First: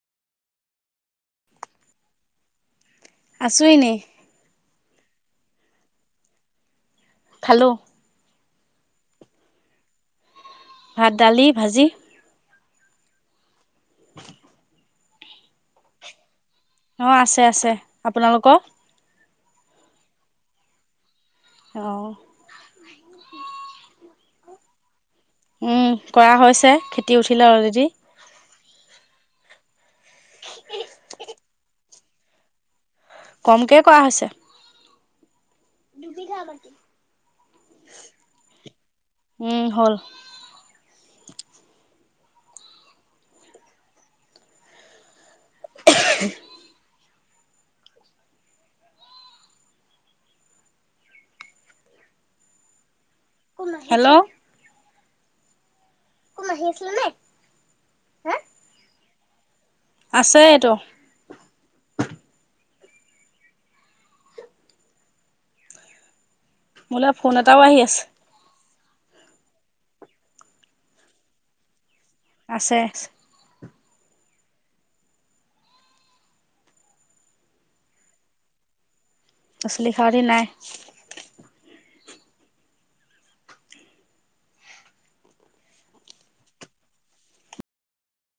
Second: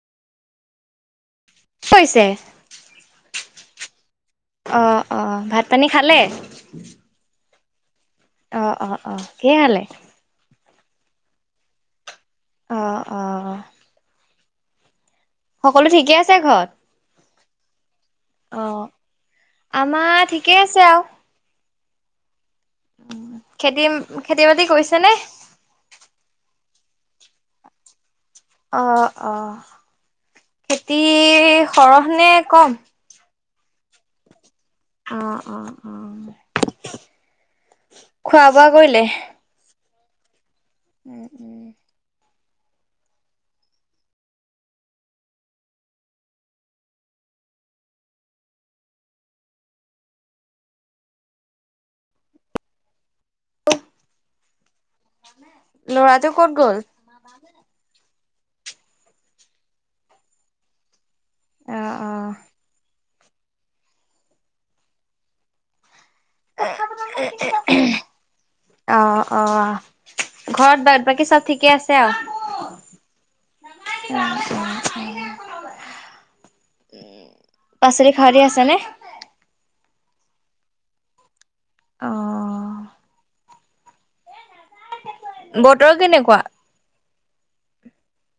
কৈছে আছো এনে। অ - অ ভাত পানী খালে। খালো। অ - অ - অ কিহে খালে। ভাত দালি ভাজি। অ - অ। [inaudible] সকলো ঠিকে আছে ঘৰত? অ, আছে - আছে আপোনালোকৰ। অ', আমাৰ ঠিকেই আছে আৰু। অ। খেতি, খেতি-বাতি কৰিছে নে? উম, কৰা হৈছে খেতি উঠিলে অলৰেডি। অ, অ, খেতি সৰহ নে কম? কমকে কৰা হৈছে। অ, অ, অ, খোৱা-বোৱা কৰিলে? উম হ'ল উম - উম। [unintelligible] হেল্ল'। ল'ৰাটো ক'ত গ'ল। হে? আছেটো আহ আহ। মোলে ফোন এটাও আহি আছে। অ- অ ঘৰত ব বাকী চব ঠিকে আছে। আছে। [unintelligible] উ পাচলি খাৰলি আছে নে? পাচলি খৰলি নাই। অ' বতৰ কেনেকুৱা